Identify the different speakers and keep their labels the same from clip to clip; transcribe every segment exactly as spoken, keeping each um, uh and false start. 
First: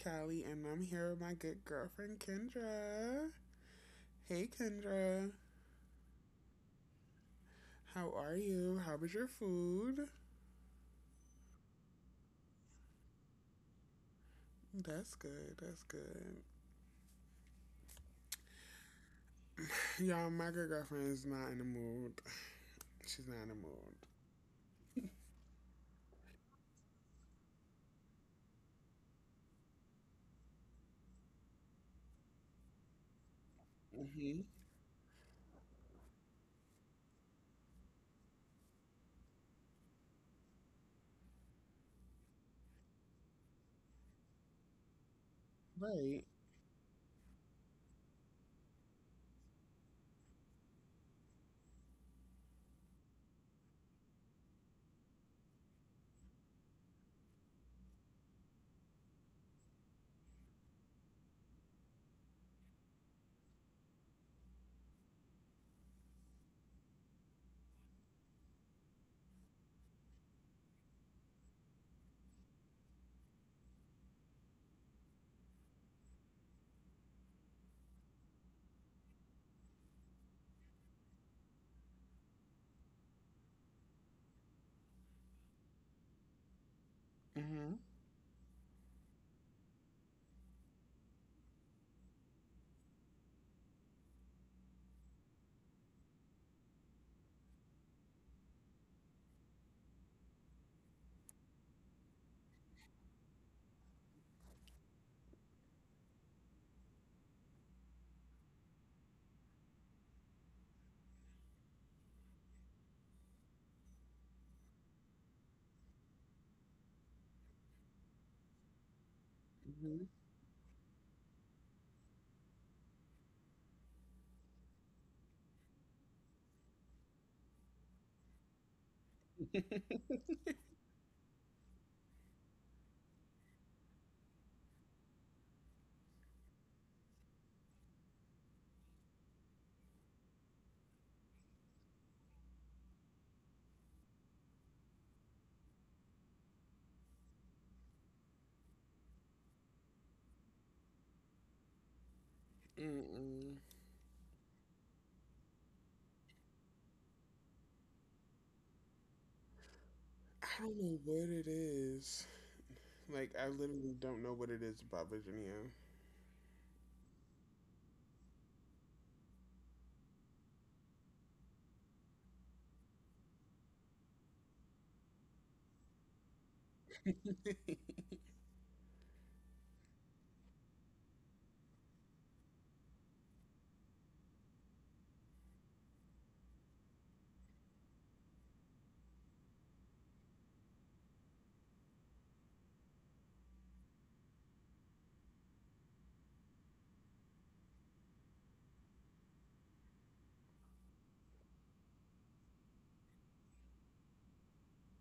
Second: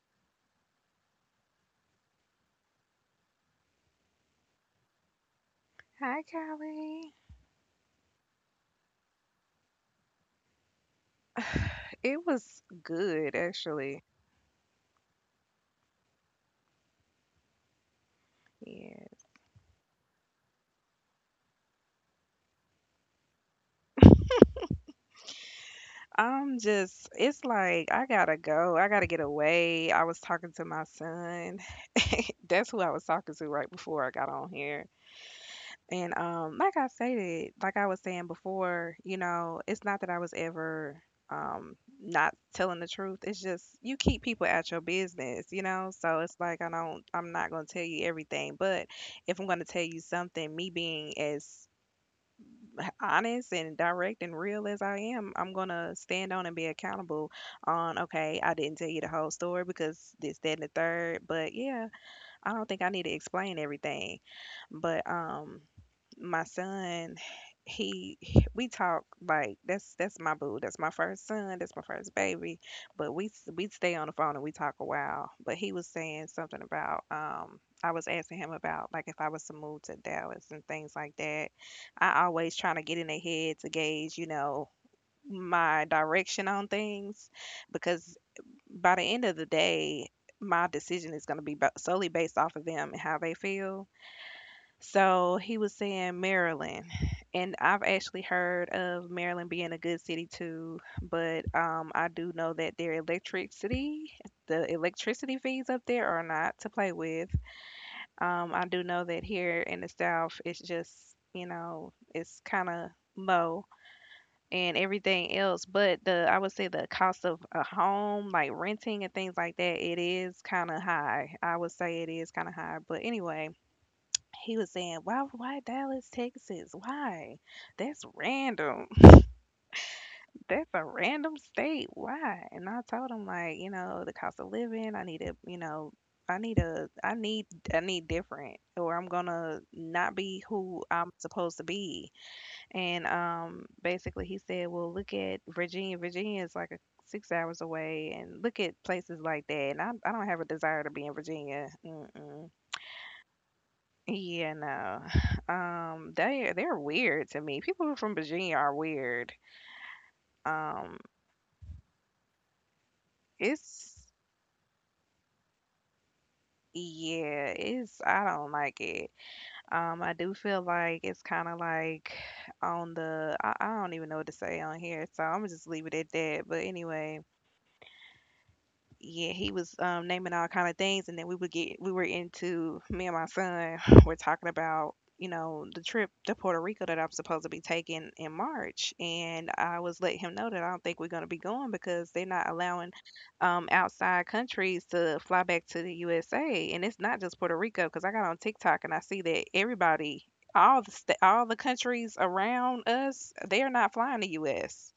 Speaker 1: Callie, and I'm here with my good girlfriend Kendra. Hey Kendra,
Speaker 2: Hi, Callie.
Speaker 1: how are you? How was your food?
Speaker 2: It was good, actually.
Speaker 1: That's good, that's good.
Speaker 2: Yeah.
Speaker 1: Y'all, my good girlfriend is not in the mood. She's not in the mood.
Speaker 2: I'm just, it's like, I gotta go. I gotta get away. I was talking to my son. That's who I was talking to right before I got on here. And um, like I stated, like I was saying before, you know, it's not that I was ever um not telling the truth. It's just you keep people at your business, you
Speaker 1: Hmm
Speaker 2: know? So
Speaker 1: Right.
Speaker 2: it's like I don't I'm not gonna tell you everything, but if I'm gonna tell you something, me being as honest and direct and real as I am, I'm gonna stand on and be accountable on, okay, I didn't tell you the whole story because this, that, and the third. But yeah, I don't think I need to explain everything, but um, my son, he we talk like that's that's my boo, that's my first son, that's my first baby, but we we stay on the phone and we talk a while. But he was saying something about um, I was asking him about like if I was to move to Dallas and things like that. I always trying to get in their head to gauge, you know, my direction on things
Speaker 1: Mm-hmm.
Speaker 2: because by the end of the day, my decision is going to be ba- solely based off of them and how they feel. So he was saying Maryland, and I've actually heard of Maryland being a good city too, but um, I do know that their electricity, the electricity fees up there are not to play with. Um, I do know that here in the South, it's just, you know, it's kind of low and everything else. But the I would say the cost of a home, like renting and things like that, it
Speaker 1: Mm-hmm.
Speaker 2: is kind of high. I would say it is kind of high. But anyway, he was saying, "Why, why Dallas, Texas? Why? That's random. That's a random state. Why?" And I told him, like, you know, the cost of living. I need to, you know. I need a I need I need different or I'm gonna not be who I'm supposed to be and um, basically, he said, "Well, look at Virginia. Virginia is like a, six hours away, and look at places like that." And I, I don't have a desire to be in Virginia. Mm-mm.
Speaker 1: Mm-mm.
Speaker 2: Yeah, no. Um, they they're weird to me. People from Virginia are weird.
Speaker 1: I don't
Speaker 2: Um,
Speaker 1: know what it is. Like, I literally
Speaker 2: it's
Speaker 1: don't know what it is about Virginia.
Speaker 2: yeah, it's I don't like it. Um, I do feel like it's kind of like on the I, I don't even know what to say on here, so I'm gonna just leave it at that. But anyway, yeah, he was um, naming all kind of things, and then we would get we were into me and my son were talking about, you know, the trip to Puerto Rico that I'm supposed to be taking in March, and I was letting him know that I don't think we're going to be going because they're not allowing um, outside countries to fly back to the U S A, and it's not just Puerto Rico because I got on TikTok and I see that everybody. All the sta all the countries around us, they are not flying the U S.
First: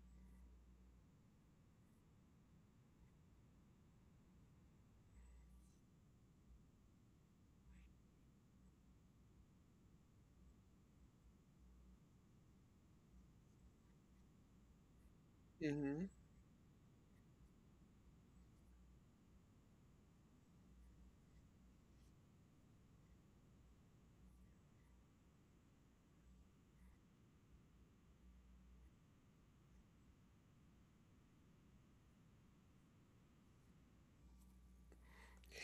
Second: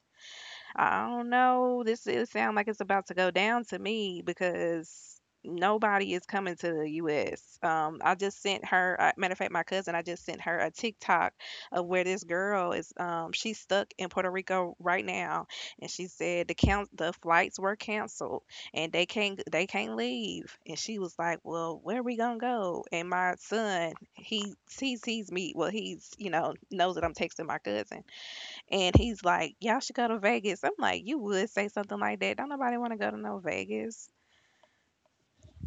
Speaker 2: I don't know. This it sound like it's about to go down to me because nobody is coming to the U S. Um, I just sent her. Uh, matter of fact, my cousin. I just sent her a TikTok of where this girl is. Um, she's stuck in Puerto Rico right now, and she
Speaker 1: hmm
Speaker 2: said the count the flights were canceled and they can't they can't leave. And she was like, "Well, where we gonna go?" And my son, he he sees me. Well, he's, you know, knows that I'm texting my cousin. And he's like, y'all should go to Vegas. I'm like, you would say something like that. Don't nobody want to go to no Vegas.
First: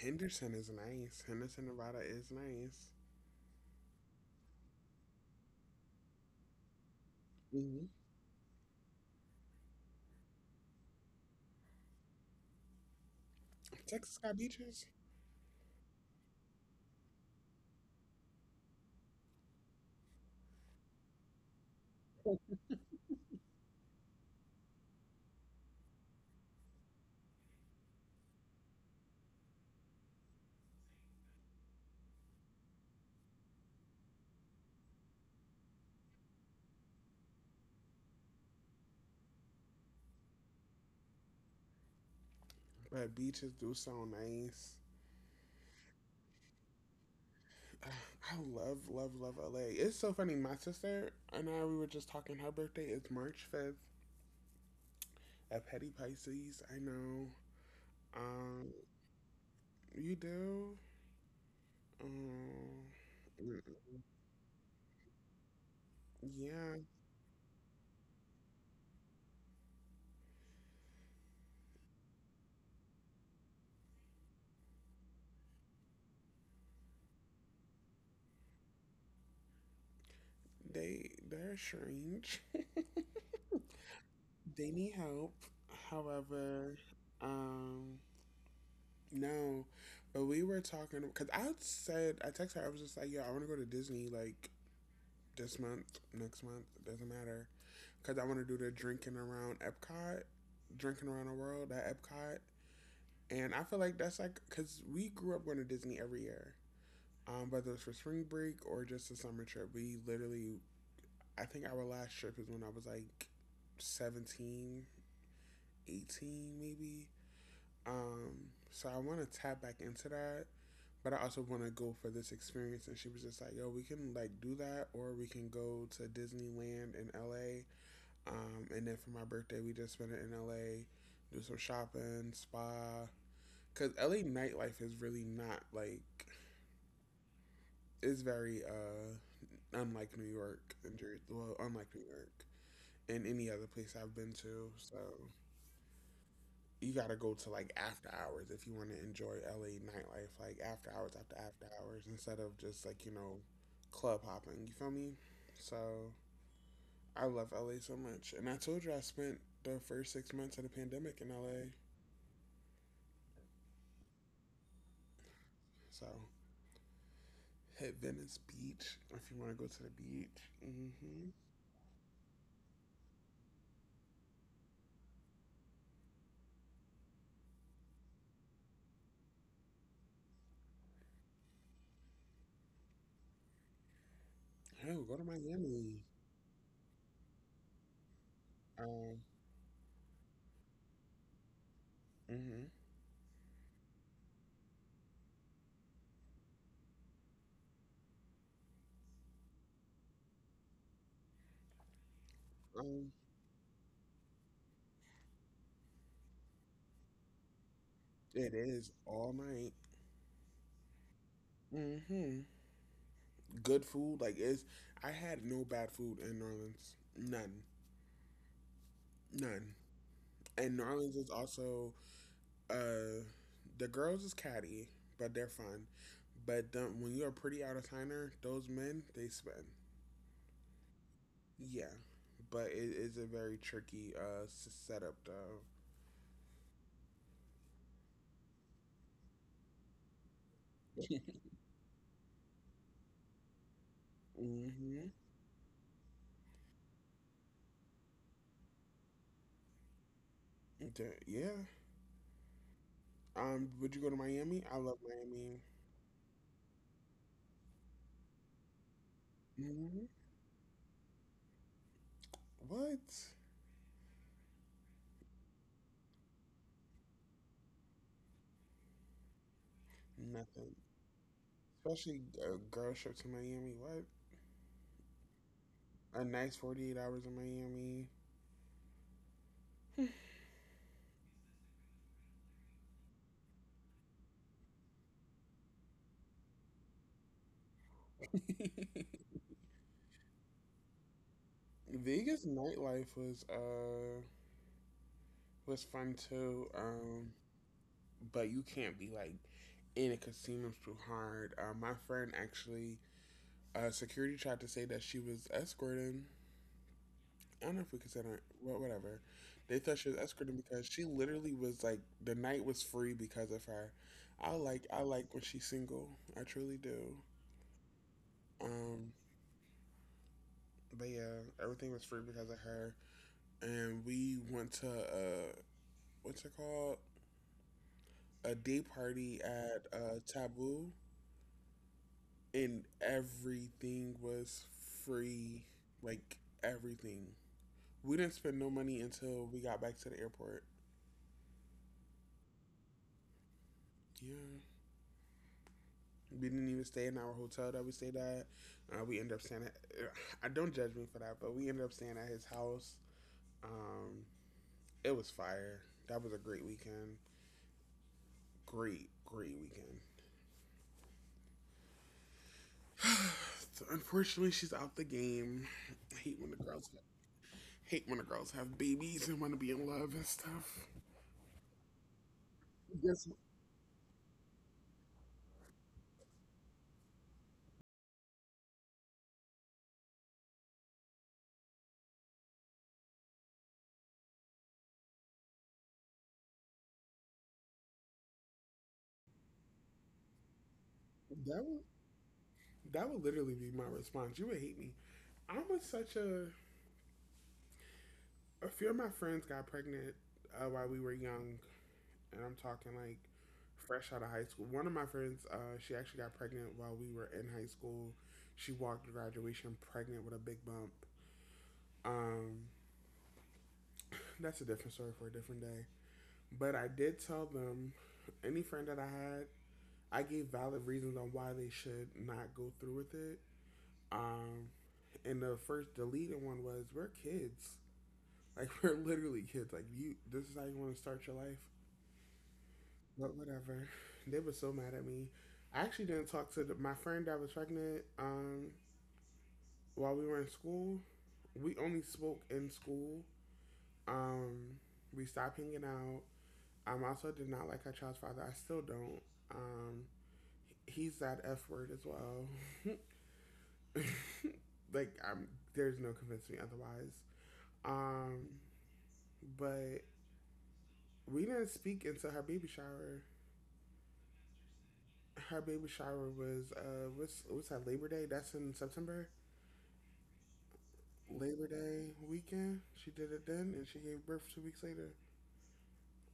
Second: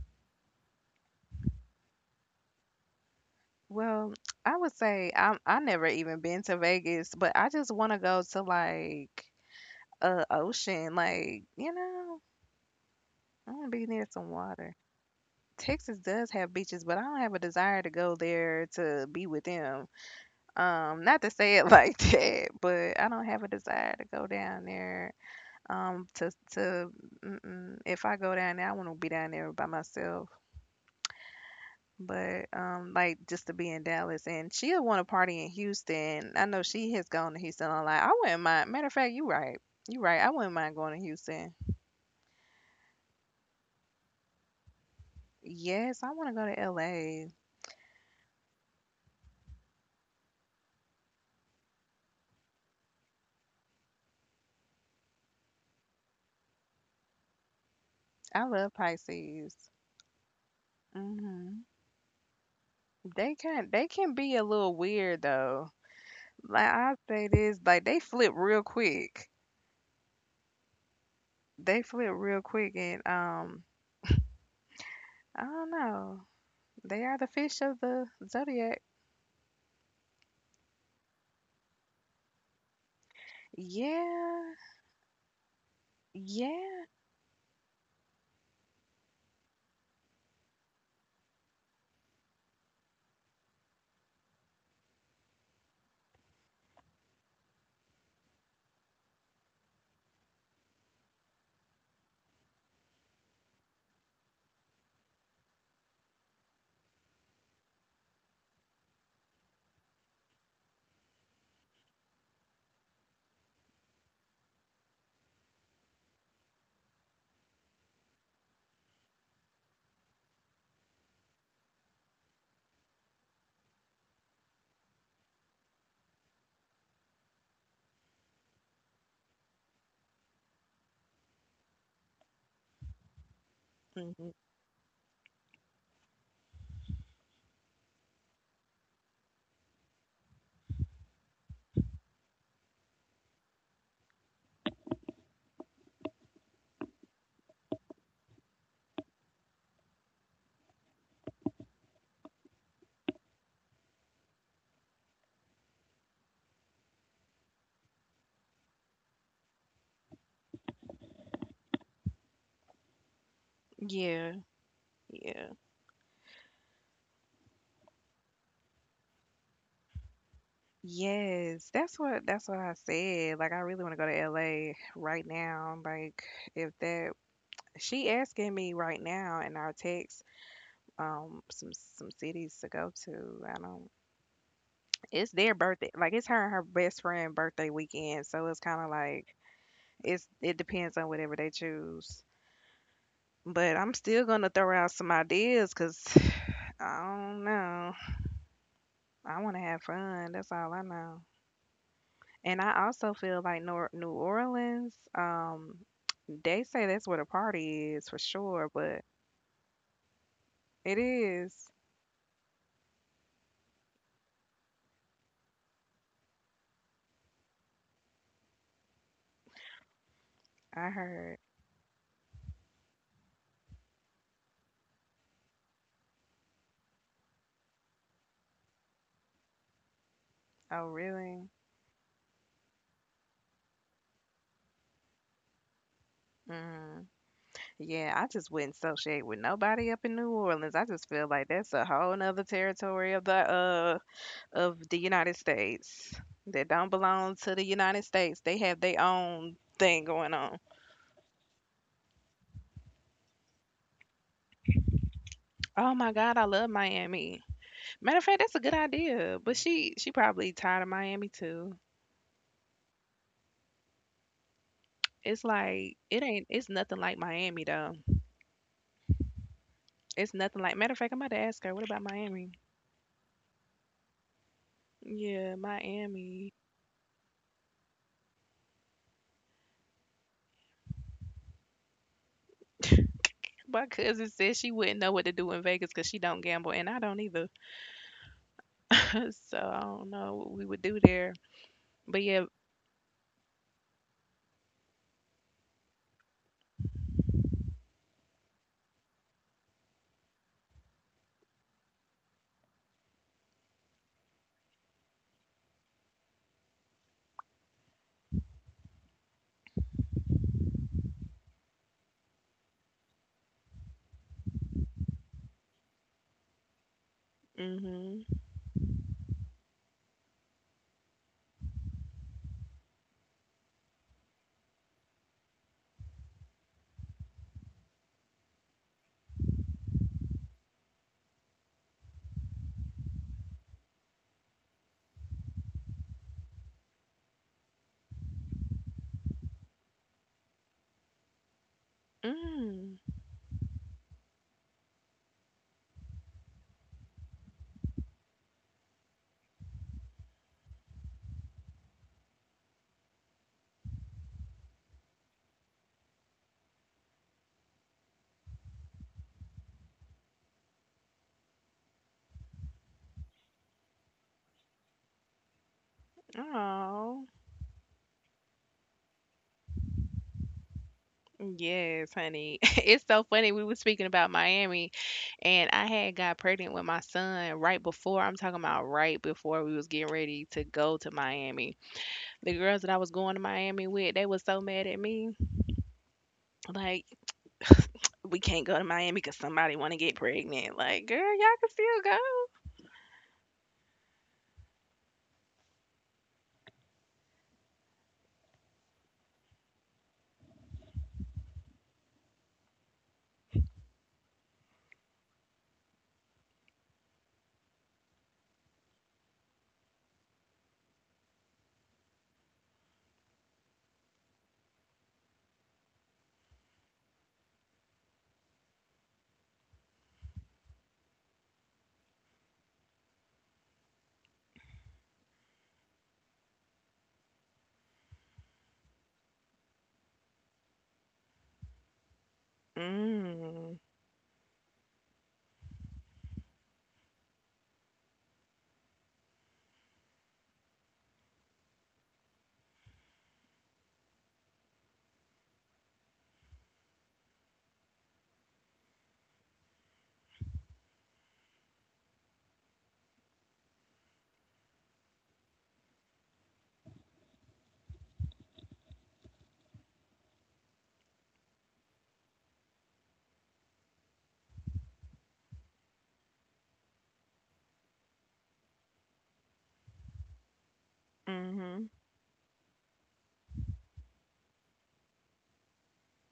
Speaker 1: Henderson is nice. Henderson, Nevada is nice.
Speaker 2: Well, I would say I'm I never even been to Vegas, but I just want to go to like a ocean, like, you know, I want to be near
Speaker 1: Texas
Speaker 2: some
Speaker 1: got
Speaker 2: water.
Speaker 1: beaches,
Speaker 2: Texas does have beaches, but I don't have a desire to go there to be with them. Um, not to say it like that, but I don't have a desire to go down there. Um, to to mm-mm. If I go down there, I want to be down there by myself. But um, like just to be in Dallas, and she'll want to party in Houston. I know she has gone to Houston a lot. I wouldn't mind. Matter of fact, you right. You right. I wouldn't mind going to Houston.
Speaker 1: but beaches do sound nice.
Speaker 2: Yes, I want to go to L A.
Speaker 1: Uh, I love, love, love L A. It's so funny. My sister and I, we were just talking. Her birthday is March fifth at Petty Pisces. I know.
Speaker 2: I love
Speaker 1: Um,
Speaker 2: Pisces.
Speaker 1: you do?
Speaker 2: Hmm.
Speaker 1: Um,
Speaker 2: They
Speaker 1: mm,
Speaker 2: can they can be a little weird though. Like
Speaker 1: yeah,
Speaker 2: I say this, like they flip real quick. They flip real quick, and um, I don't know. They are the fish of the zodiac.
Speaker 1: they, they're strange.
Speaker 2: Yeah,
Speaker 1: They need help. However,
Speaker 2: yeah,
Speaker 1: um, no, but we were talking because I said I texted her. I was just like, "Yo, I want to go to Disney. Like, this month, next month, it doesn't matter. Because I want to do the drinking around Epcot, drinking around the world at Epcot." And I feel like that's like, because we grew up going to Disney every year, um, whether it's for spring break or just a summer trip. We literally, I think our last trip is when I was like seventeen, eighteen, maybe. Um, so I want to tap back into that, but I also want to go for this experience. And she was just like, yo, we can like do that, or we can go to Disneyland in L A. Um, and then for my birthday, we just spent it in L A, do some shopping, spa. Cause L A
Speaker 2: hmm,
Speaker 1: nightlife is really not like it's very uh unlike New York and Jer- well, unlike New York and any other place I've been to. So you gotta go to like after hours if you want to enjoy L A nightlife, like after hours after after hours instead of just like, you know, club hopping. You feel me? So I love L A so much, and I told you I spent the first six months of the pandemic in L A.
Speaker 2: yeah. Yeah.
Speaker 1: So hit Venice Beach if you want to go to the beach. Mm-hmm.
Speaker 2: Yes, that's what that's what I said. Like I really want to go to L A right now. Like if that she asking me right now in our text um some some cities to go to. I don't
Speaker 1: Hell, go to
Speaker 2: It's their birthday.
Speaker 1: Miami.
Speaker 2: Like it's her and her best friend birthday weekend, so it's kind of
Speaker 1: Um,
Speaker 2: like it's it depends on whatever they choose.
Speaker 1: hmm
Speaker 2: But I'm still gonna throw out some ideas, cause I don't know. I want to have fun. That's all I know. And I
Speaker 1: um,
Speaker 2: also feel like Nor New Orleans, um, they say that's where the party is for
Speaker 1: it
Speaker 2: sure,
Speaker 1: is
Speaker 2: but
Speaker 1: all night.
Speaker 2: it is.
Speaker 1: Mm hmm Good food, like it's. I had no bad food in New Orleans. None, none. And New
Speaker 2: I
Speaker 1: Orleans is
Speaker 2: heard.
Speaker 1: also uh, the girls is catty, but they're fun. But the, when you're a pretty out of towner, those men they spend.
Speaker 2: Oh, really?
Speaker 1: Yeah, but it is a very tricky uh, s- setup though.
Speaker 2: Mm. Yeah, I just wouldn't associate with nobody up in New Orleans. I just feel like that's a whole nother territory of the uh of the
Speaker 1: hmm
Speaker 2: United States that don't belong to the United States. They have their own thing going on.
Speaker 1: Da- Yeah. Um, would you go to Miami? I love Miami.
Speaker 2: Oh my God, I love Miami. Matter of fact, that's a good idea. But she
Speaker 1: Hmm
Speaker 2: she probably tired of Miami too.
Speaker 1: What?
Speaker 2: It's like it ain't. It's nothing like Miami though. It's nothing
Speaker 1: Nothing.
Speaker 2: like. Matter of fact, I'm about to ask her. What about
Speaker 1: Especially
Speaker 2: Miami?
Speaker 1: a girl trip to Miami. What?
Speaker 2: Yeah,
Speaker 1: A nice
Speaker 2: Miami.
Speaker 1: forty-eight hours in Miami.
Speaker 2: My cousin said she wouldn't know what to do in Vegas because she don't gamble, and I don't either. So I don't know what we would do there. But
Speaker 1: Vegas
Speaker 2: yeah.
Speaker 1: nightlife was uh was fun too. Um, but you can't be like in a casino's too hard. Uh, my friend actually, uh, security tried to say that she was escorting. I don't know if we consider it, well, whatever. They thought she was escorting because she literally was like the night was free because of her. I like I like when she's single. I truly do.
Speaker 2: Mhm.
Speaker 1: Um, but yeah, everything was free because of her. And we went to uh, what's it called? A day party at uh, Taboo, and everything was free. Like everything. We didn't spend no money until we got back to the airport.
Speaker 2: Mm.
Speaker 1: Yeah. We didn't even stay in our hotel that we stayed at. Uh, we ended up staying at, uh, I don't judge me for that, but we ended up staying at his house. Um, it was fire. That was a great weekend. Great, great weekend. So unfortunately, she's out the game. I hate when the girls have,
Speaker 2: Oh.
Speaker 1: hate when the girls have babies and want to be in love and stuff.
Speaker 2: Yes, honey. It's so
Speaker 1: Guess what?
Speaker 2: funny. We were speaking about Miami, and I had got pregnant with my son right before. I'm talking about right before we was getting ready to go to Miami. The girls that I was going to Miami with, they was so mad at me. Like, we can't go to Miami because somebody want to get pregnant. Like, girl, y'all
Speaker 1: that
Speaker 2: can
Speaker 1: would
Speaker 2: still go.
Speaker 1: that would literally be my response. You would hate me. I was such a A few of my friends got pregnant, uh, while we were young, and I'm talking like fresh out of high school. One of my friends, uh, she actually got pregnant while we were in high school. She walked to graduation pregnant with a big bump. Um, that's a different story for a different day. But I did tell them, any friend that I had, I gave valid reasons on why they should not go through with it. Um, and the first deleted one was we're kids. Like, we're literally kids. Like you, this is how you want to start your life. But
Speaker 2: Mm,
Speaker 1: whatever. They were so mad at me. I actually didn't talk to the, my friend that was pregnant um, while we were in school. We only spoke in school. Um, we stopped hanging out. Um, I um, also did not like her child's father. I still don't. Um, he's that F word as well. like, I'm, there's no convincing me otherwise. Um, but we didn't speak until her baby shower. Her baby shower was uh, what's what's that? Labor Day? That's in September. Labor
Speaker 2: mm-hmm.
Speaker 1: Day weekend. She did it then, and she gave birth two weeks later.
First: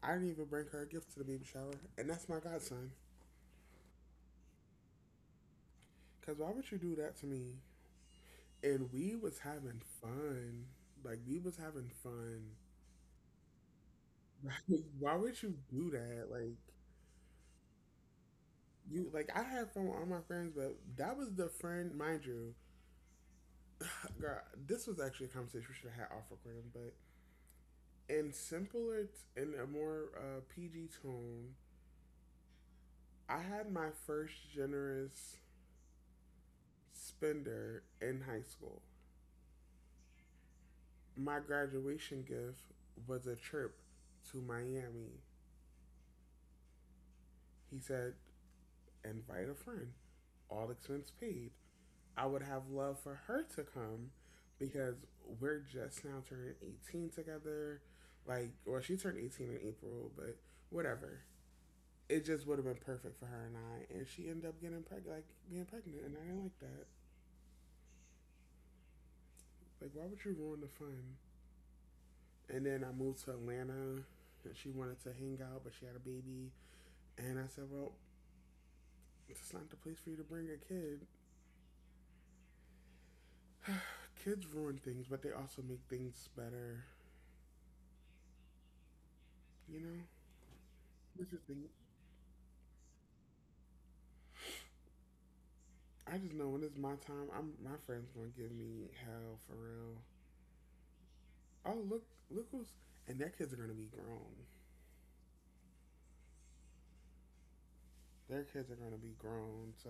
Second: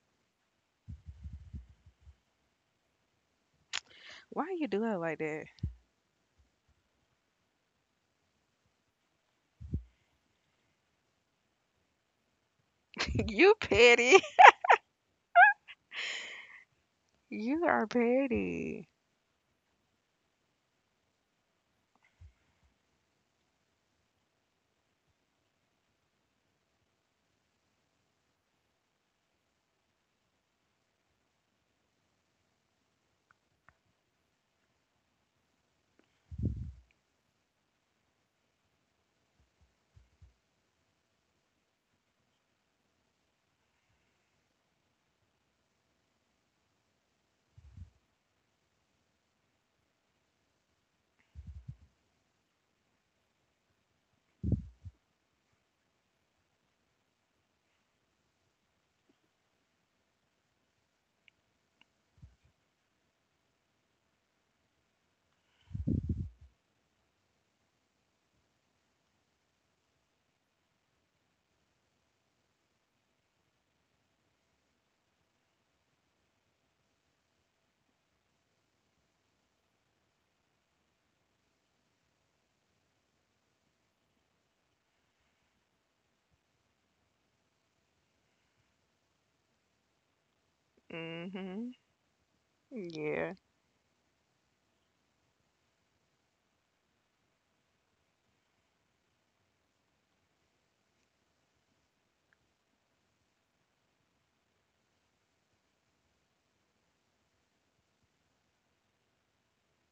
Speaker 1: I didn't even bring her a gift to the baby shower, and that's my godson.
Speaker 2: Why you do it like that?
Speaker 1: Cause why would you do that to me? And we was having fun. Like we was having fun.
Speaker 2: You petty.
Speaker 1: Like, why would you do that? Like
Speaker 2: You are petty.
Speaker 1: you like I had fun with all my friends, but that was the friend, mind you. Girl, this was actually a conversation we should have had off recording, but in simpler t- in a more uh, P G tone, I had my first generous spender in high school. My graduation gift was a trip to Miami. He said, invite a friend, all expense paid. I would have loved for her to come because we're just now turning eighteen together. Like, well, she turned eighteen in April, but whatever. It just would have been perfect for her and I. And she ended up getting pregnant, like being pregnant, and I didn't like that. Like, why would you ruin the fun? And then I moved to Atlanta, and she wanted to hang out, but she had a baby. And I said, well, it's not the place for you to bring a kid. Kids ruin things, but they also make things better. You know, this is the thing.
Speaker 2: Mm-hmm. Yeah.
Speaker 1: I just know when it's my time, I'm my friends gonna give me hell for real. Oh look, look who's and their kids are gonna be grown. Their kids are gonna be grown, so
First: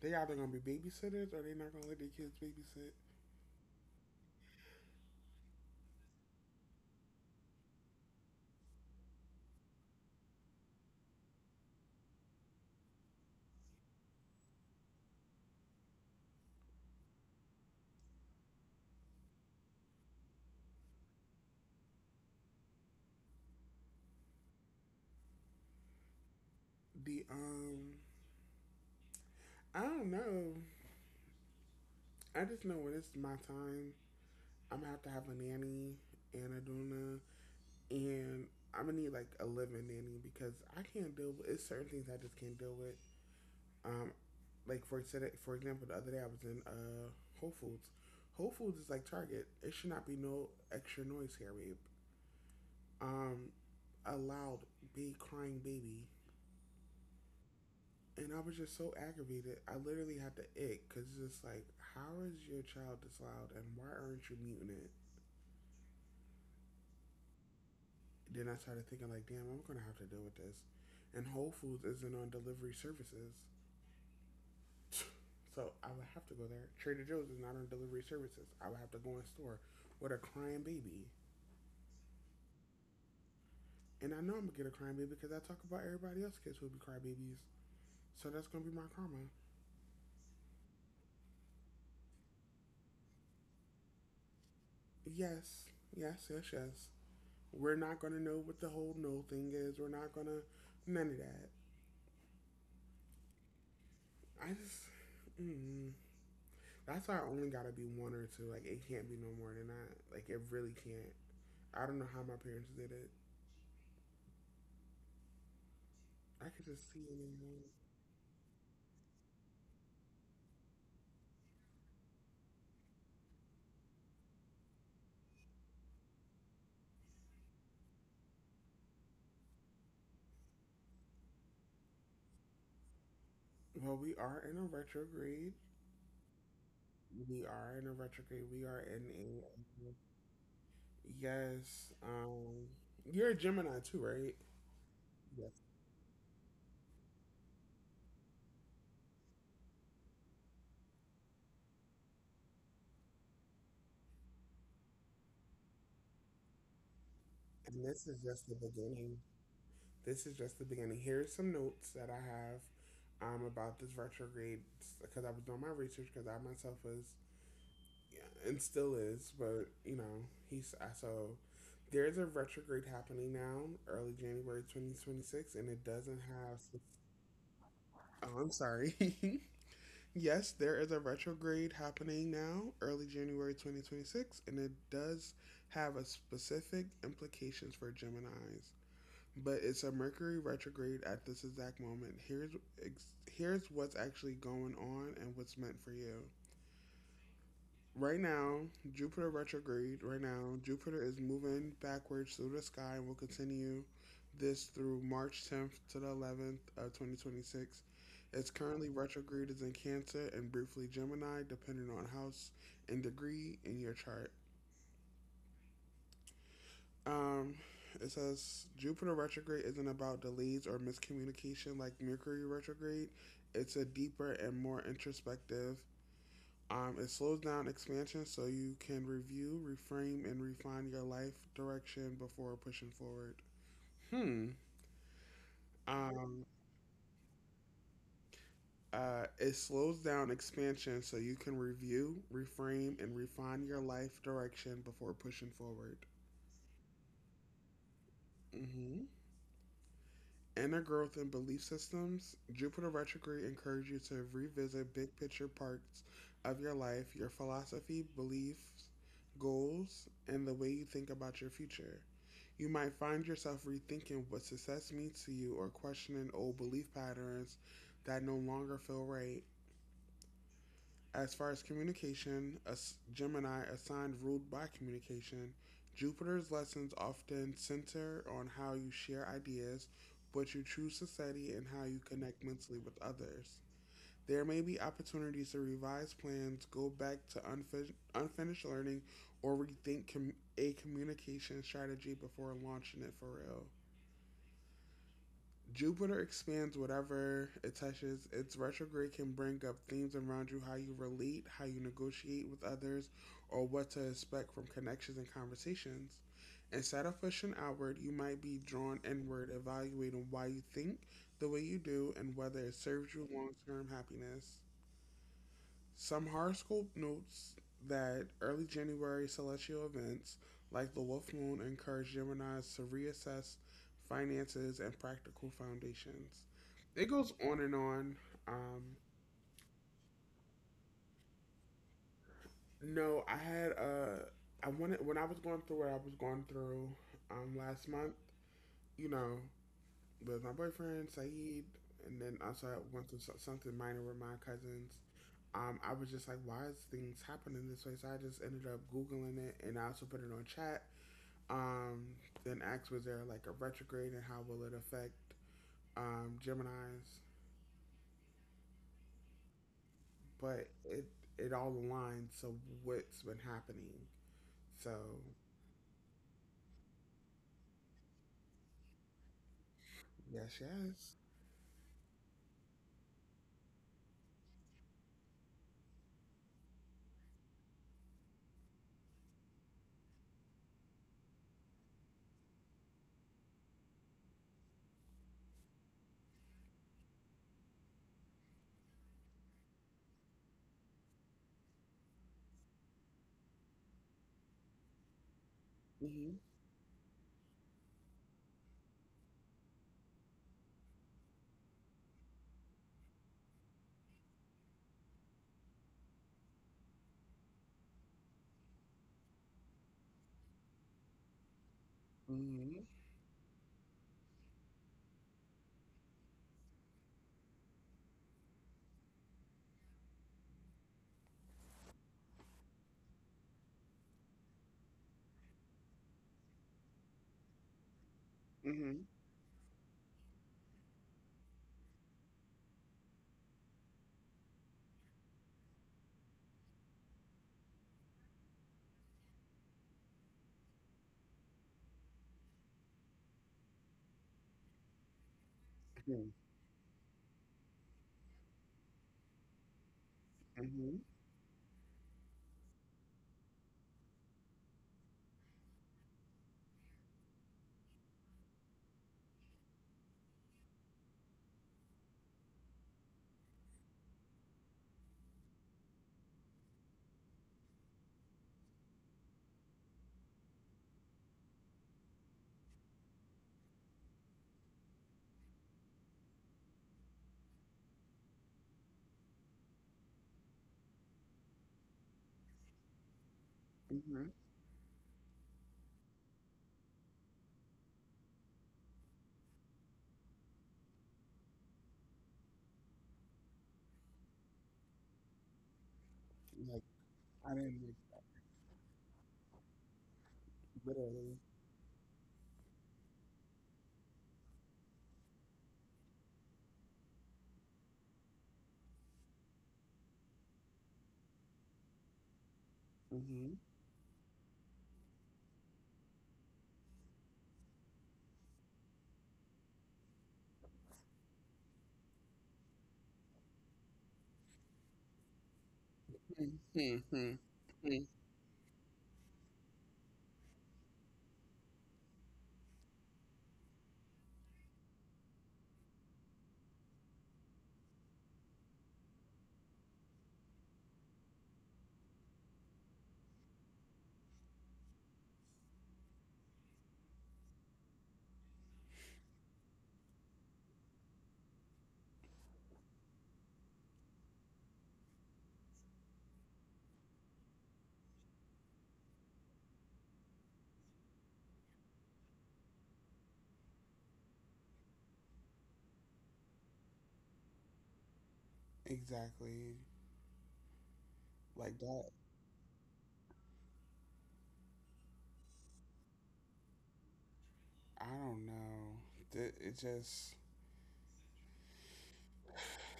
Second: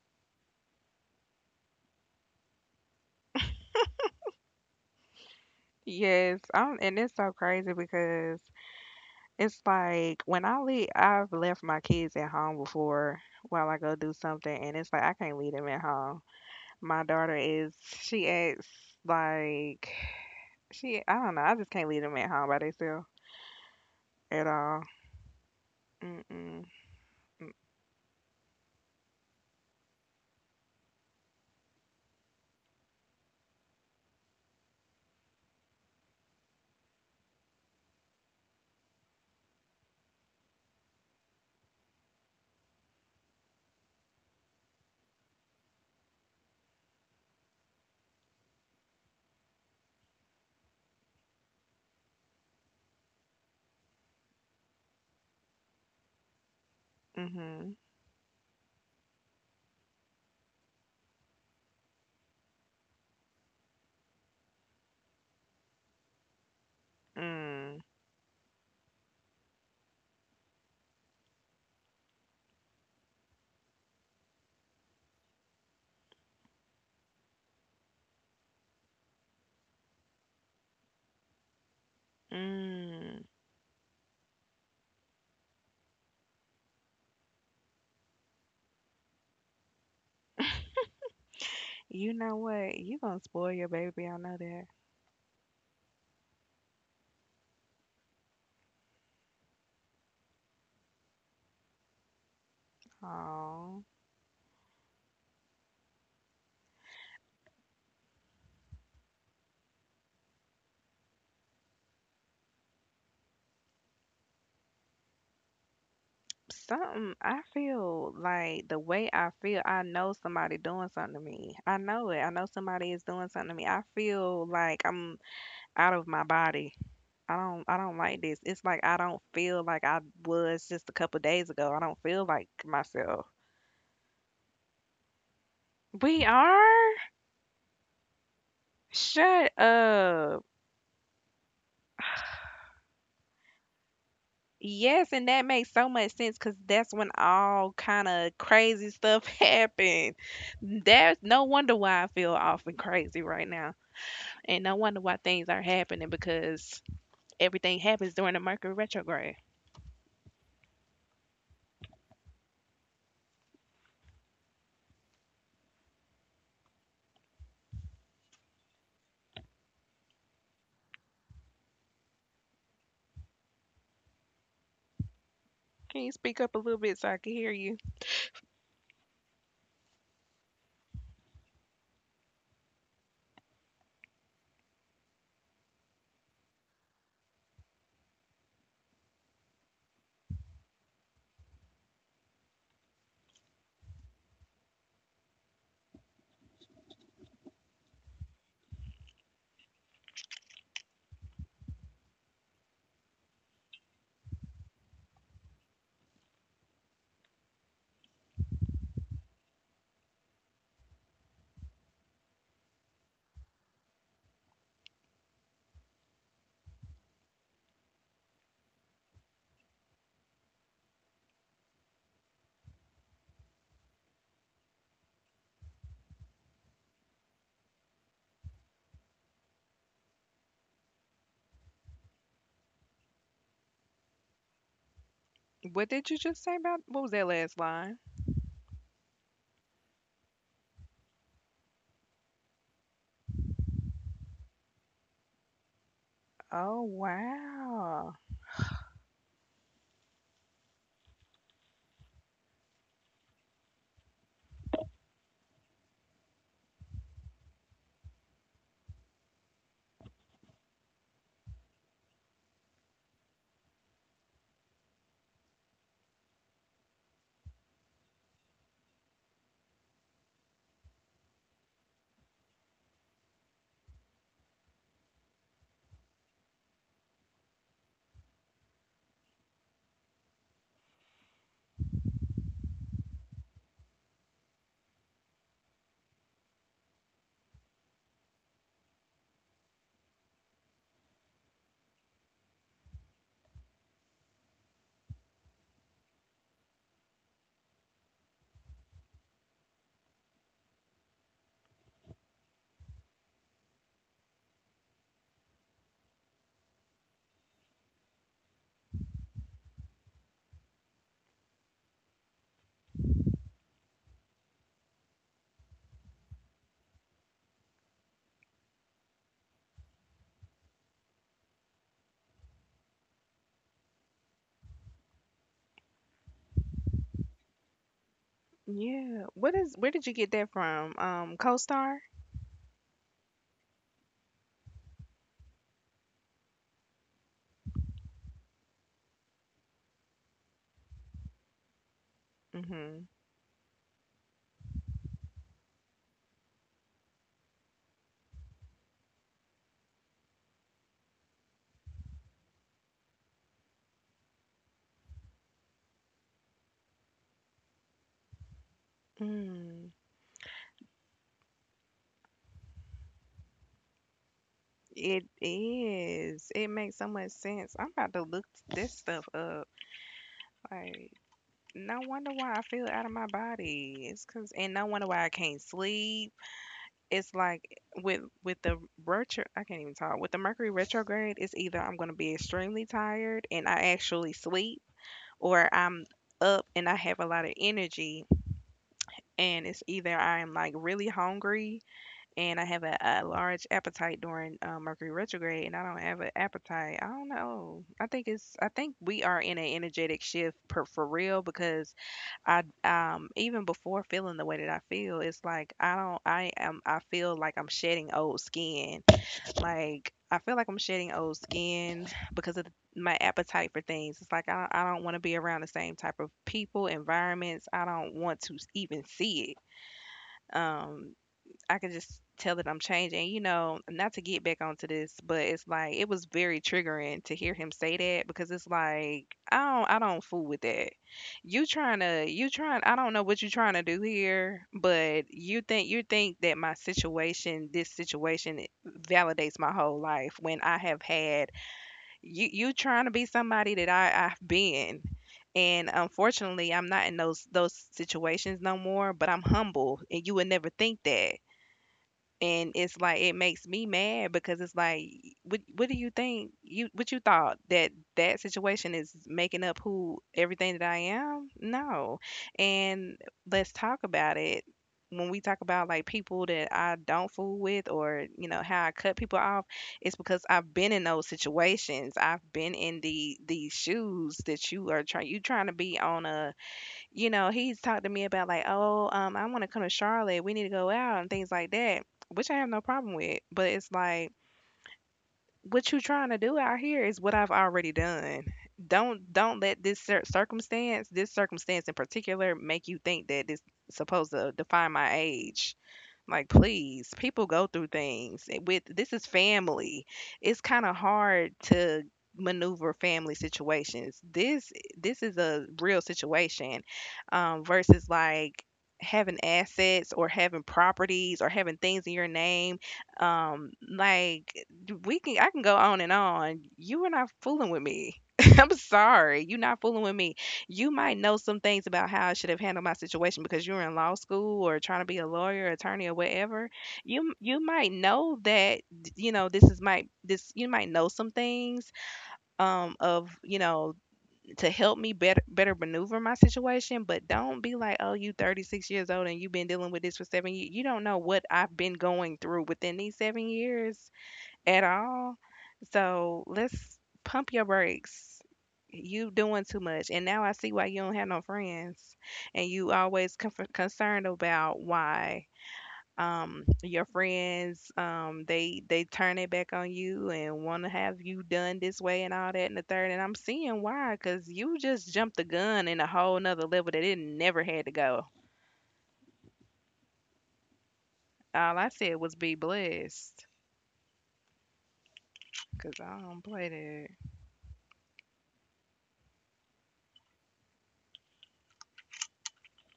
Speaker 1: they either gonna be babysitters or they not gonna let their kids babysit.
Speaker 2: Yes. I'm, and it's so crazy because it's like when I leave, I've left my kids at home before while I go do something, and it's like I can't leave them at home. My daughter is she acts like she I don't know. I just can't leave them at home by themselves at all. Mm-mm.
Speaker 1: The um, I don't know. I just know when it's my time, I'm gonna have to have a nanny and a doona, and I'm gonna need like a living nanny because I can't deal with it's certain things I just can't deal with. Um, like for today, for example, the other day I was in uh Whole Foods. Whole Foods is like Target. It should not be no extra noise here, babe. Um, a loud, big crying baby,
Speaker 2: Mm-hmm.
Speaker 1: and I was just so aggravated. I literally had to ick because it's just like, how is your child this loud, and why aren't you muting it?
Speaker 2: Mm.
Speaker 1: Then I started thinking like, damn, I'm gonna have to deal with this. And Whole Foods isn't on delivery services, so I would have to go there. Trader Joe's is not on delivery services. I would have to go in store with a crying baby.
Speaker 2: Mm.
Speaker 1: And I know I'm gonna get a crying baby because I talk about everybody else's kids who be crying babies. So that's gonna be my karma.
Speaker 2: You know what? You gonna spoil your baby. I know that.
Speaker 1: Yes, yes, yes, yes. We're not gonna know what the whole no thing is. We're not gonna none of that.
Speaker 2: Oh,
Speaker 1: I just mm, that's why I only gotta be one or two. Like it can't be no more than that. Like it really can't. I don't know how my parents did it. I could just see it.
Speaker 2: something. I
Speaker 1: In
Speaker 2: feel like the way I feel. I know somebody doing something to me. I know it. I know somebody is doing something to me. I feel like I'm out of my body. I don't I don't like this. It's like I don't feel like I was just a couple days ago. I don't feel like myself.
Speaker 1: Well, we are in a retrograde.
Speaker 2: We are?
Speaker 1: We are in a retrograde. We are in
Speaker 2: Shut
Speaker 1: a
Speaker 2: up.
Speaker 1: yes. Um, you're a Gemini too, right?
Speaker 2: Yes, and that
Speaker 1: Yes.
Speaker 2: makes so much sense because that's when all kind of crazy stuff happened. There's no wonder why I feel off and crazy right now. And no wonder why things are happening because
Speaker 1: And
Speaker 2: everything
Speaker 1: this is
Speaker 2: happens during the
Speaker 1: just the
Speaker 2: Mercury
Speaker 1: beginning.
Speaker 2: retrograde.
Speaker 1: This is just the beginning. Here's some notes that I have um, about this retrograde because I was doing my research because I myself was, yeah, and still is, but you know, he's uh, so there's a retrograde happening now, early January twenty twenty-six, and it
Speaker 2: Can you
Speaker 1: doesn't
Speaker 2: speak up a
Speaker 1: have.
Speaker 2: little bit so I can hear you?
Speaker 1: Oh, I'm sorry. Yes, there is a retrograde happening now, early January twenty twenty-six, and it does have a specific implications for Gemini's. But it's a Mercury retrograde at this exact moment. Here's ex- here's what's actually going on and what's meant for you. Right now, Jupiter retrograde. Right now, Jupiter is moving backwards through the sky and will continue this through March tenth to the eleventh of twenty twenty-six. It's currently retrograde is in Cancer and briefly Gemini, depending on house and degree in your chart. Um, it says Jupiter retrograde isn't about delays or miscommunication like Mercury retrograde. It's a deeper and more introspective. Um, it slows down expansion so you can review, reframe, and refine your life direction before pushing forward. Hmm.
Speaker 2: What did you just
Speaker 1: Um,
Speaker 2: say about what was that last line?
Speaker 1: uh, it slows down expansion so you can review, reframe, and refine your life direction before pushing forward.
Speaker 2: Oh, wow.
Speaker 1: Inner growth and belief systems, Jupiter retrograde encourages you to revisit big picture parts of your life, your philosophy, beliefs, goals, and the way you think about your future. You might find yourself rethinking what success means to you or questioning old belief patterns that no longer feel right. As far as communication, Gemini, a sign ruled by communication, Jupiter's lessons often center on how you share ideas, what you choose to study, and how you connect mentally with others. There may be opportunities to revise plans, go back to unfin- unfinished learning, or rethink com- a communication strategy before launching it for real. Jupiter expands whatever it touches. Its retrograde can bring up themes around you, how you relate, how you negotiate with others, or what to expect from connections and conversations. Instead of pushing outward, you might be drawn inward, evaluating why you think the way you do and whether it serves you long term happiness. Some horoscope notes that early January celestial events like the Wolf Moon encourage Geminis to reassess finances and practical foundations. It goes on and on. Um,
Speaker 2: Yeah. What is where did you get that from? Um, CoStar?
Speaker 1: no, I had a. I wanted when I was going through what I was going through um, last month. You know, but my boyfriend Saeed, and then also I
Speaker 2: Mm-hmm.
Speaker 1: went through so- something minor with my cousins. Um, I was just like, why is things happening this way? So I just ended up googling it, and I also put it on chat. Um, then asked, was there like a retrograde, and how will it affect um, Gemini's?
Speaker 2: Mm.
Speaker 1: But it it all aligns to what's been happening. So
Speaker 2: It is. It makes so much sense. I'm about to look this stuff up.
Speaker 1: yes,
Speaker 2: Like,
Speaker 1: yes.
Speaker 2: no wonder why I feel out of my body. It's cause, and no wonder why I can't sleep. It's like with with the retro. I can't even talk. With the Mercury retrograde, it's either I'm gonna be extremely tired and I actually sleep, or I'm up and I have a lot of energy and it's either I'm like really hungry and I have a, a large appetite during uh, Mercury retrograde, and I don't have
Speaker 1: Mhm.
Speaker 2: an appetite. I don't know. I think it's. I think we are in an energetic shift per, for real because I um even before feeling the way that I feel, it's like I don't. I am. I feel like I'm shedding old skin. Like I feel like I'm shedding old skin because of the
Speaker 1: Mhm.
Speaker 2: my appetite for things. It's like I, I don't want to be around the same type of people, environments. I don't want to even see it. Um, I can just tell that I'm changing. You know, not to get back onto this, but it's like it was very triggering to hear him say that because it's
Speaker 1: Mhm.
Speaker 2: like I don't I don't fool with that. You trying to you trying I don't know what you trying to do here, but you think you think that my situation, this situation validates my whole life when I have had you you trying to be somebody that I I've been. And
Speaker 1: Mhm.
Speaker 2: unfortunately, I'm not in those those situations no more, but I'm humble and you would never
Speaker 1: Mhm.
Speaker 2: think that, and it's like it makes me mad because it's like what what do you think, you what you thought that that situation is making up who, everything that I am? No. And let's talk about it. When we talk about like people that I don't fool with, or you know how I cut people off, it's because I've been in those situations. I've been in the these shoes that you are trying you trying to be on a, you know, he's talked to me about like, "Oh, um, I wanna come to Charlotte, we need to go out," and things like that, which I have no problem with, but it's
Speaker 1: Mhm.
Speaker 2: like, what you trying to do out here is what I've already done. Don't don't let this cir circumstance, this circumstance in particular make you think that this supposed to define my age. Like,
Speaker 1: Like
Speaker 2: please, people
Speaker 1: I
Speaker 2: go
Speaker 1: didn't
Speaker 2: through
Speaker 1: like,
Speaker 2: things. It- With This is family. It's kind of
Speaker 1: literally.
Speaker 2: hard to maneuver family situations. This eh, this is a real situation, um, versus like having assets or having properties or having things in your name.
Speaker 1: Mhm.
Speaker 2: Um, like, we can I can go on and on. You are not fooling with me. I'm sorry. You're not fooling with me. You might know some things about how I should have handled my situation because you're in law school or trying to be a lawyer, attorney, or whatever.
Speaker 1: Mm-hmm.
Speaker 2: You you might know that. You know this is my this You might know some things, um of, you know, to help me better better maneuver my situation. But don't be like, "Oh, you thirty-six years old and you've been dealing with this for seven years. You don't know what I've been going through within these seven years at all." So let's pump your brakes. You doing too much, and now I see why you don't have no friends, and you always con- concerned about why, um your friends, um they they turn it back on you and want to have you done this way and all that and the third, and I'm seeing why, because you just jumped the gun in a whole nother level that it never had to go.
Speaker 1: Exactly. Like
Speaker 2: All I
Speaker 1: that.
Speaker 2: said was be blessed because I don't play
Speaker 1: I don't know. Th- It just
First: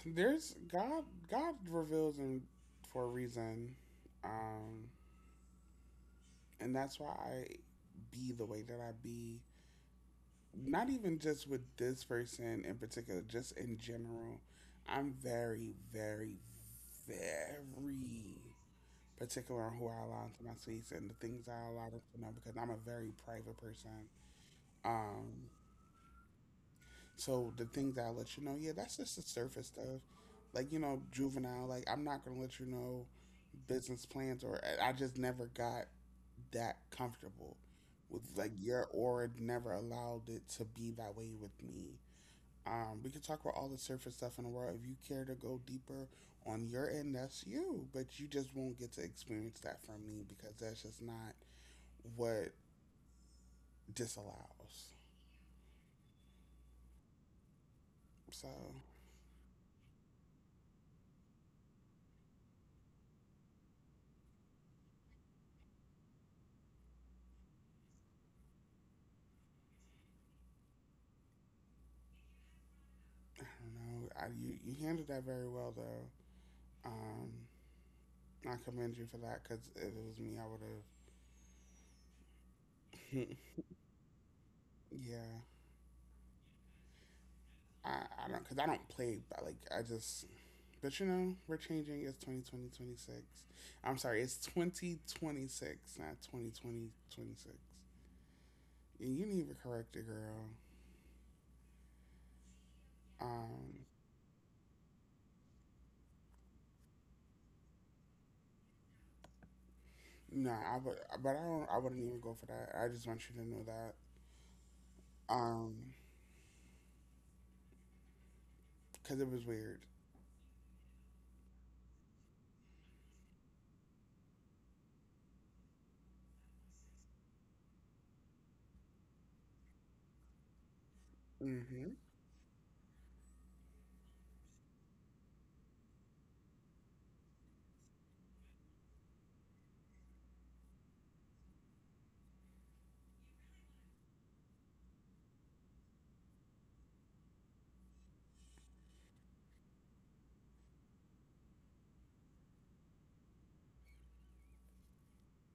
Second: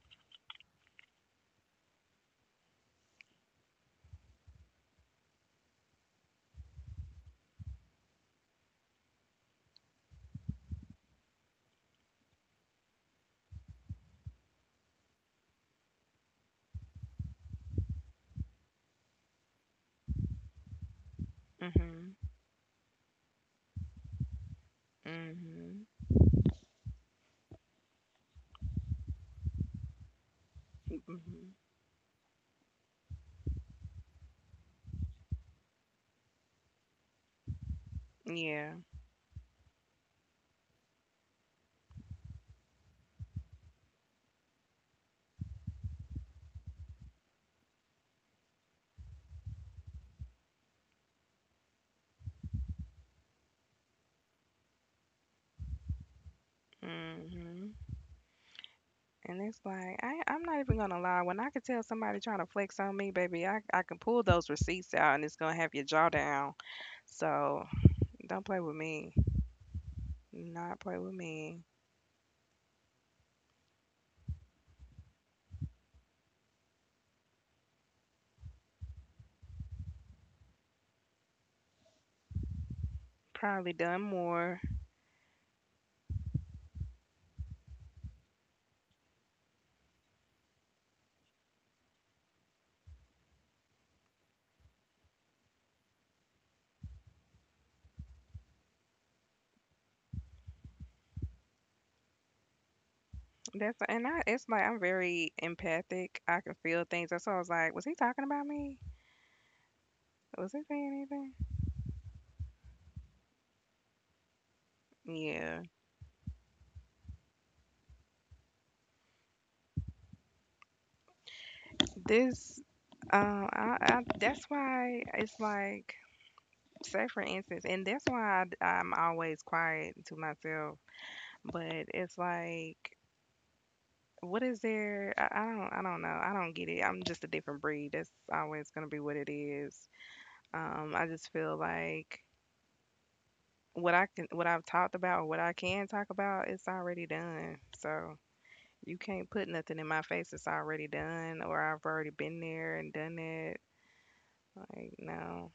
Speaker 1: there's God. God reveals him for a reason, um, and that's why I be the way that I be. Not even just with this person in particular, just in general. I'm very, very, very particular on who I allow into my space and the things
Speaker 2: that.
Speaker 1: I allow them
Speaker 2: Mm-hmm.
Speaker 1: to know because I'm a very private person. Um,
Speaker 2: Mm-hmm.
Speaker 1: So the things that I let you know, yeah, that's just the surface stuff. Like, you know,
Speaker 2: Mm-hmm.
Speaker 1: juvenile. Like I'm not gonna let you know business plans, or I I just never got that comfortable with like
Speaker 2: Yeah.
Speaker 1: your aura. Never allowed it to be that way with me. Um, we can talk about all the surface stuff in the world. If you care to go deeper on your end, that's you. But you just won't get to experience that from me because that's just not what disallows.
Speaker 2: Mhm.
Speaker 1: So
Speaker 2: And it's like I I'm not even gonna lie. When I could tell somebody trying to flex on me, baby, I I can pull those receipts out and it's gonna have your jaw down. So don't play with me. Do not play with me.
Speaker 1: I don't know. I, you you handled that very well though. Um, I commend you for that because if it was me, I would have.
Speaker 2: Probably done more.
Speaker 1: Yeah, I, I don't because I don't play. But like I just, but you know, we're changing. It's twenty twenty, twenty-six. I'm sorry, it's twenty twenty-six, not twenty twenty twenty six. And you need to correct it, girl.
Speaker 2: That's
Speaker 1: Um,
Speaker 2: and I It's like I'm very empathic. I can feel things. That's why I was like, was he talking about me?
Speaker 1: no,
Speaker 2: Was he
Speaker 1: I
Speaker 2: saying
Speaker 1: would, but
Speaker 2: anything?
Speaker 1: I don't. I wouldn't even go for that. I just want you to know that.
Speaker 2: Yeah.
Speaker 1: Um, because it was weird.
Speaker 2: This um I, I That's why it's like, say for instance, and that's why I, am always quiet to myself. But
Speaker 1: Mm-hmm.
Speaker 2: it's like, what is there? I, I don't, I don't know. I don't get it. I'm just a different breed. That's always gonna be what it is. Um, I just feel like what I can, what I've talked about, or what I can talk about, it's already done. So you can't put nothing in my face. It's already done, or I've already been there and done it. Like, no.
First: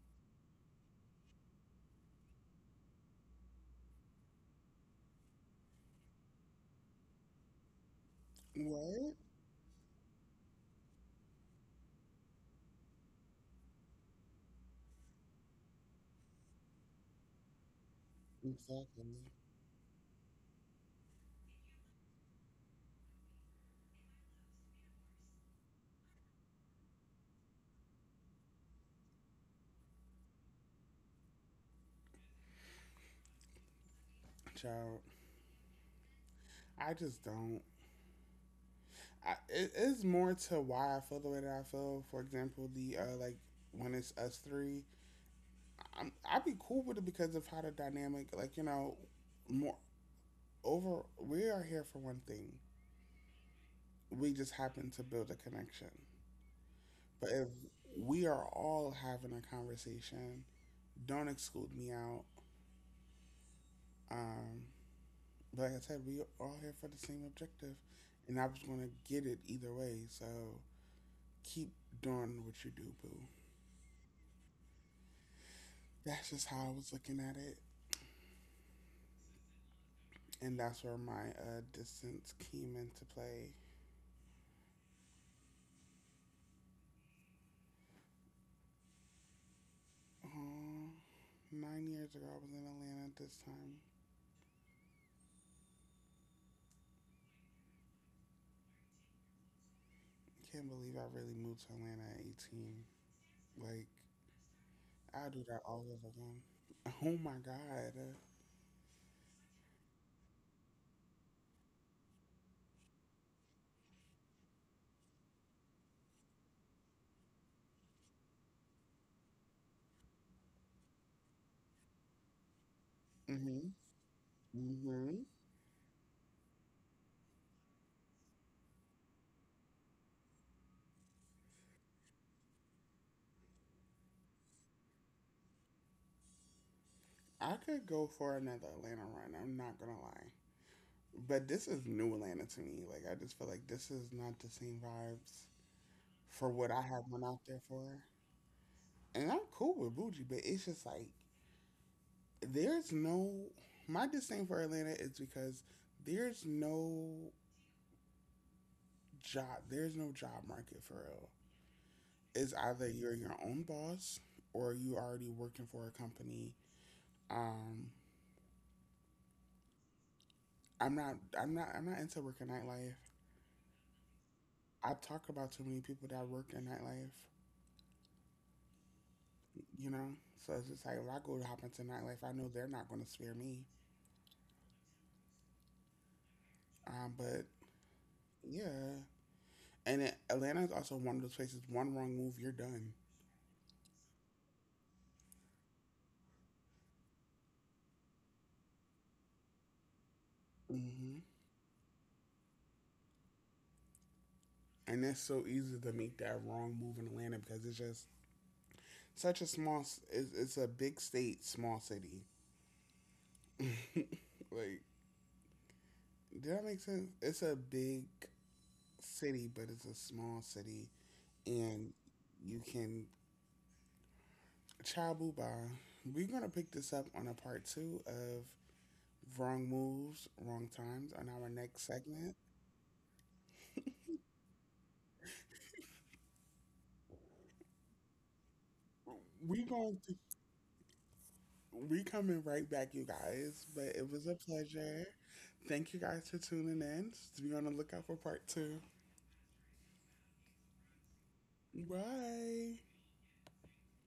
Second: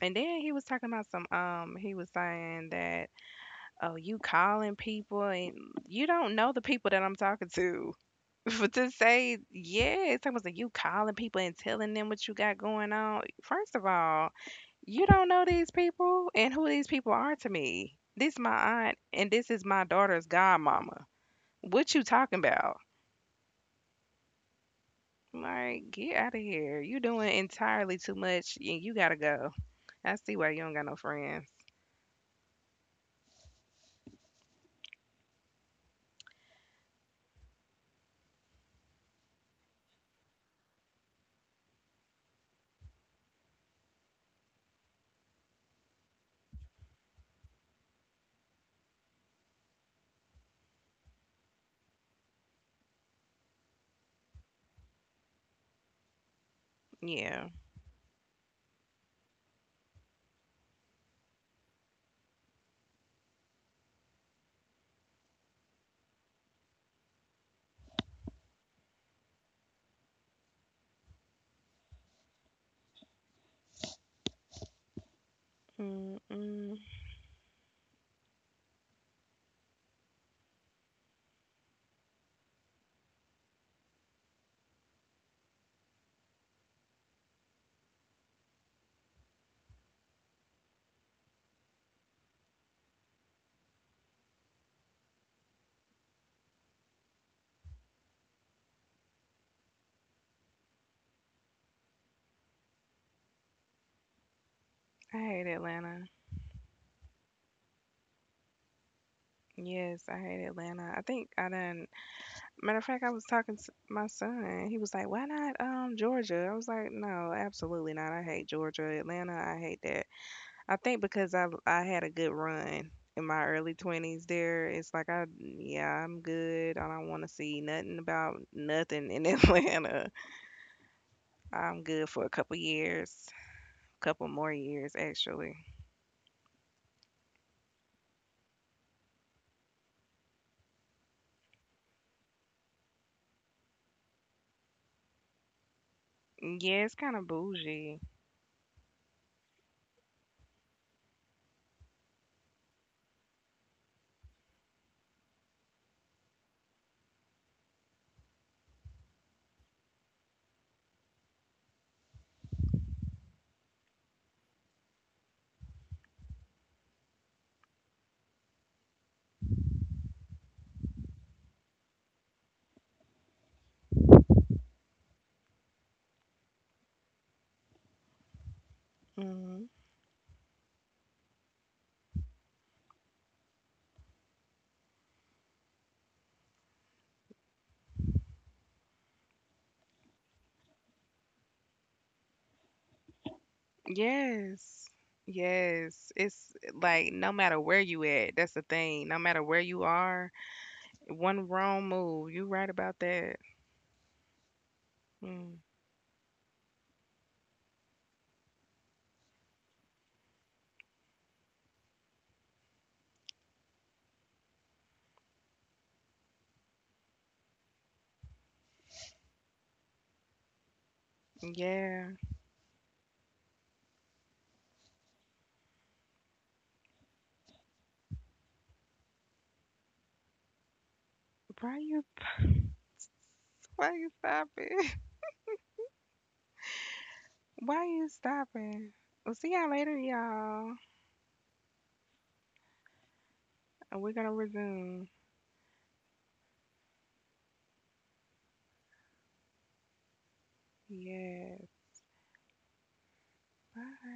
Speaker 2: And then he was talking about some. Um, he was saying that, "Oh, you calling people and you don't know the people that I'm talking to." But to
Speaker 1: What?
Speaker 2: say, yeah, it's almost like you calling people and telling them what you got going on. First of all, you don't know these people and who these people are to me. This my aunt
Speaker 1: Exactly.
Speaker 2: and this is my daughter's godmama. What you talking about? Like, get out of here. You doing entirely too much and you gotta go. I see why you don't got no friends.
Speaker 1: Child, I just don't. I, it is more to why I feel the way that I feel. For example, the uh, like when it's us three, I'm, I'd be cool with it because of how the dynamic, like, you know, more over. We are here for one thing. We just happen to build a connection. But if
Speaker 2: Yeah.
Speaker 1: we are all having a conversation, don't exclude me out. Um, but like I said, we are all here for the same objective, and I was gonna get it either way. So keep doing what you do, boo. That's just how
Speaker 2: Mm-mm.
Speaker 1: I was looking at it. And that's where my uh, distance came into play. Uh, Nine years ago, I was in Atlanta at this time. I can't believe I really moved to Atlanta at eighteen. Like,
Speaker 2: I
Speaker 1: I do
Speaker 2: hate
Speaker 1: that all over
Speaker 2: Atlanta.
Speaker 1: again. Oh my God.
Speaker 2: Yes, I hate Atlanta. I think I done. Matter of fact, I was talking to my son. He was like, "Why not um Georgia?" I was like, "No, absolutely not. I hate Georgia. Atlanta, I hate that. I think because I I had a good run in my
Speaker 1: Mm-hmm.
Speaker 2: early twenties there. It's like
Speaker 1: Mm-hmm.
Speaker 2: I yeah, I'm good. I don't want to see nothing about nothing in Atlanta. I'm good for a couple years, couple more years actually."
Speaker 1: I could go for another Atlanta run. I'm not gonna lie. But this is new Atlanta to me. Like I just feel like this is not the same vibes for what I
Speaker 2: Yeah, it's
Speaker 1: have
Speaker 2: kind
Speaker 1: went
Speaker 2: of
Speaker 1: out there for.
Speaker 2: bougie.
Speaker 1: And I'm cool with Bougie, but it's just like there's no my disdain for Atlanta is because there's no job there's no job market for real. It's either you're your own boss or you already working for a company. Um I'm not I'm not I'm not into working nightlife. I talk about too many people that work in nightlife,
Speaker 2: Mhm.
Speaker 1: you know? So it's just like if I go to hop into nightlife, I know they're not gonna spare me. Um, but Yeah. And it, Atlanta is also one of those places, one wrong move, you're done.
Speaker 2: Yes. Yes. It's eh, like, no matter where you at, that's the thing. No matter where you are,
Speaker 1: hmm
Speaker 2: one wrong move. You right about that.
Speaker 1: and it's so
Speaker 2: Mm,
Speaker 1: easy to make that wrong move in Atlanta because it's just such a small. It's, it's a big state, small city. Like, did that make sense? It's a big city, but it's a small city, and
Speaker 2: yeah.
Speaker 1: you can child boo by. We're gonna pick this up on a part two of wrong moves, wrong times on our
Speaker 2: Why
Speaker 1: next
Speaker 2: you
Speaker 1: segment.
Speaker 2: why you stopping? Why you stopping? We'll see y'all
Speaker 1: We're
Speaker 2: later,
Speaker 1: going to
Speaker 2: y'all.
Speaker 1: We coming right back, you guys.
Speaker 2: And
Speaker 1: But
Speaker 2: we're
Speaker 1: it
Speaker 2: gonna
Speaker 1: was a
Speaker 2: resume.
Speaker 1: pleasure. Thank you guys for tuning in. Just be on the lookout for part two.
Speaker 2: Yes.
Speaker 1: Bye.
Speaker 2: Bye.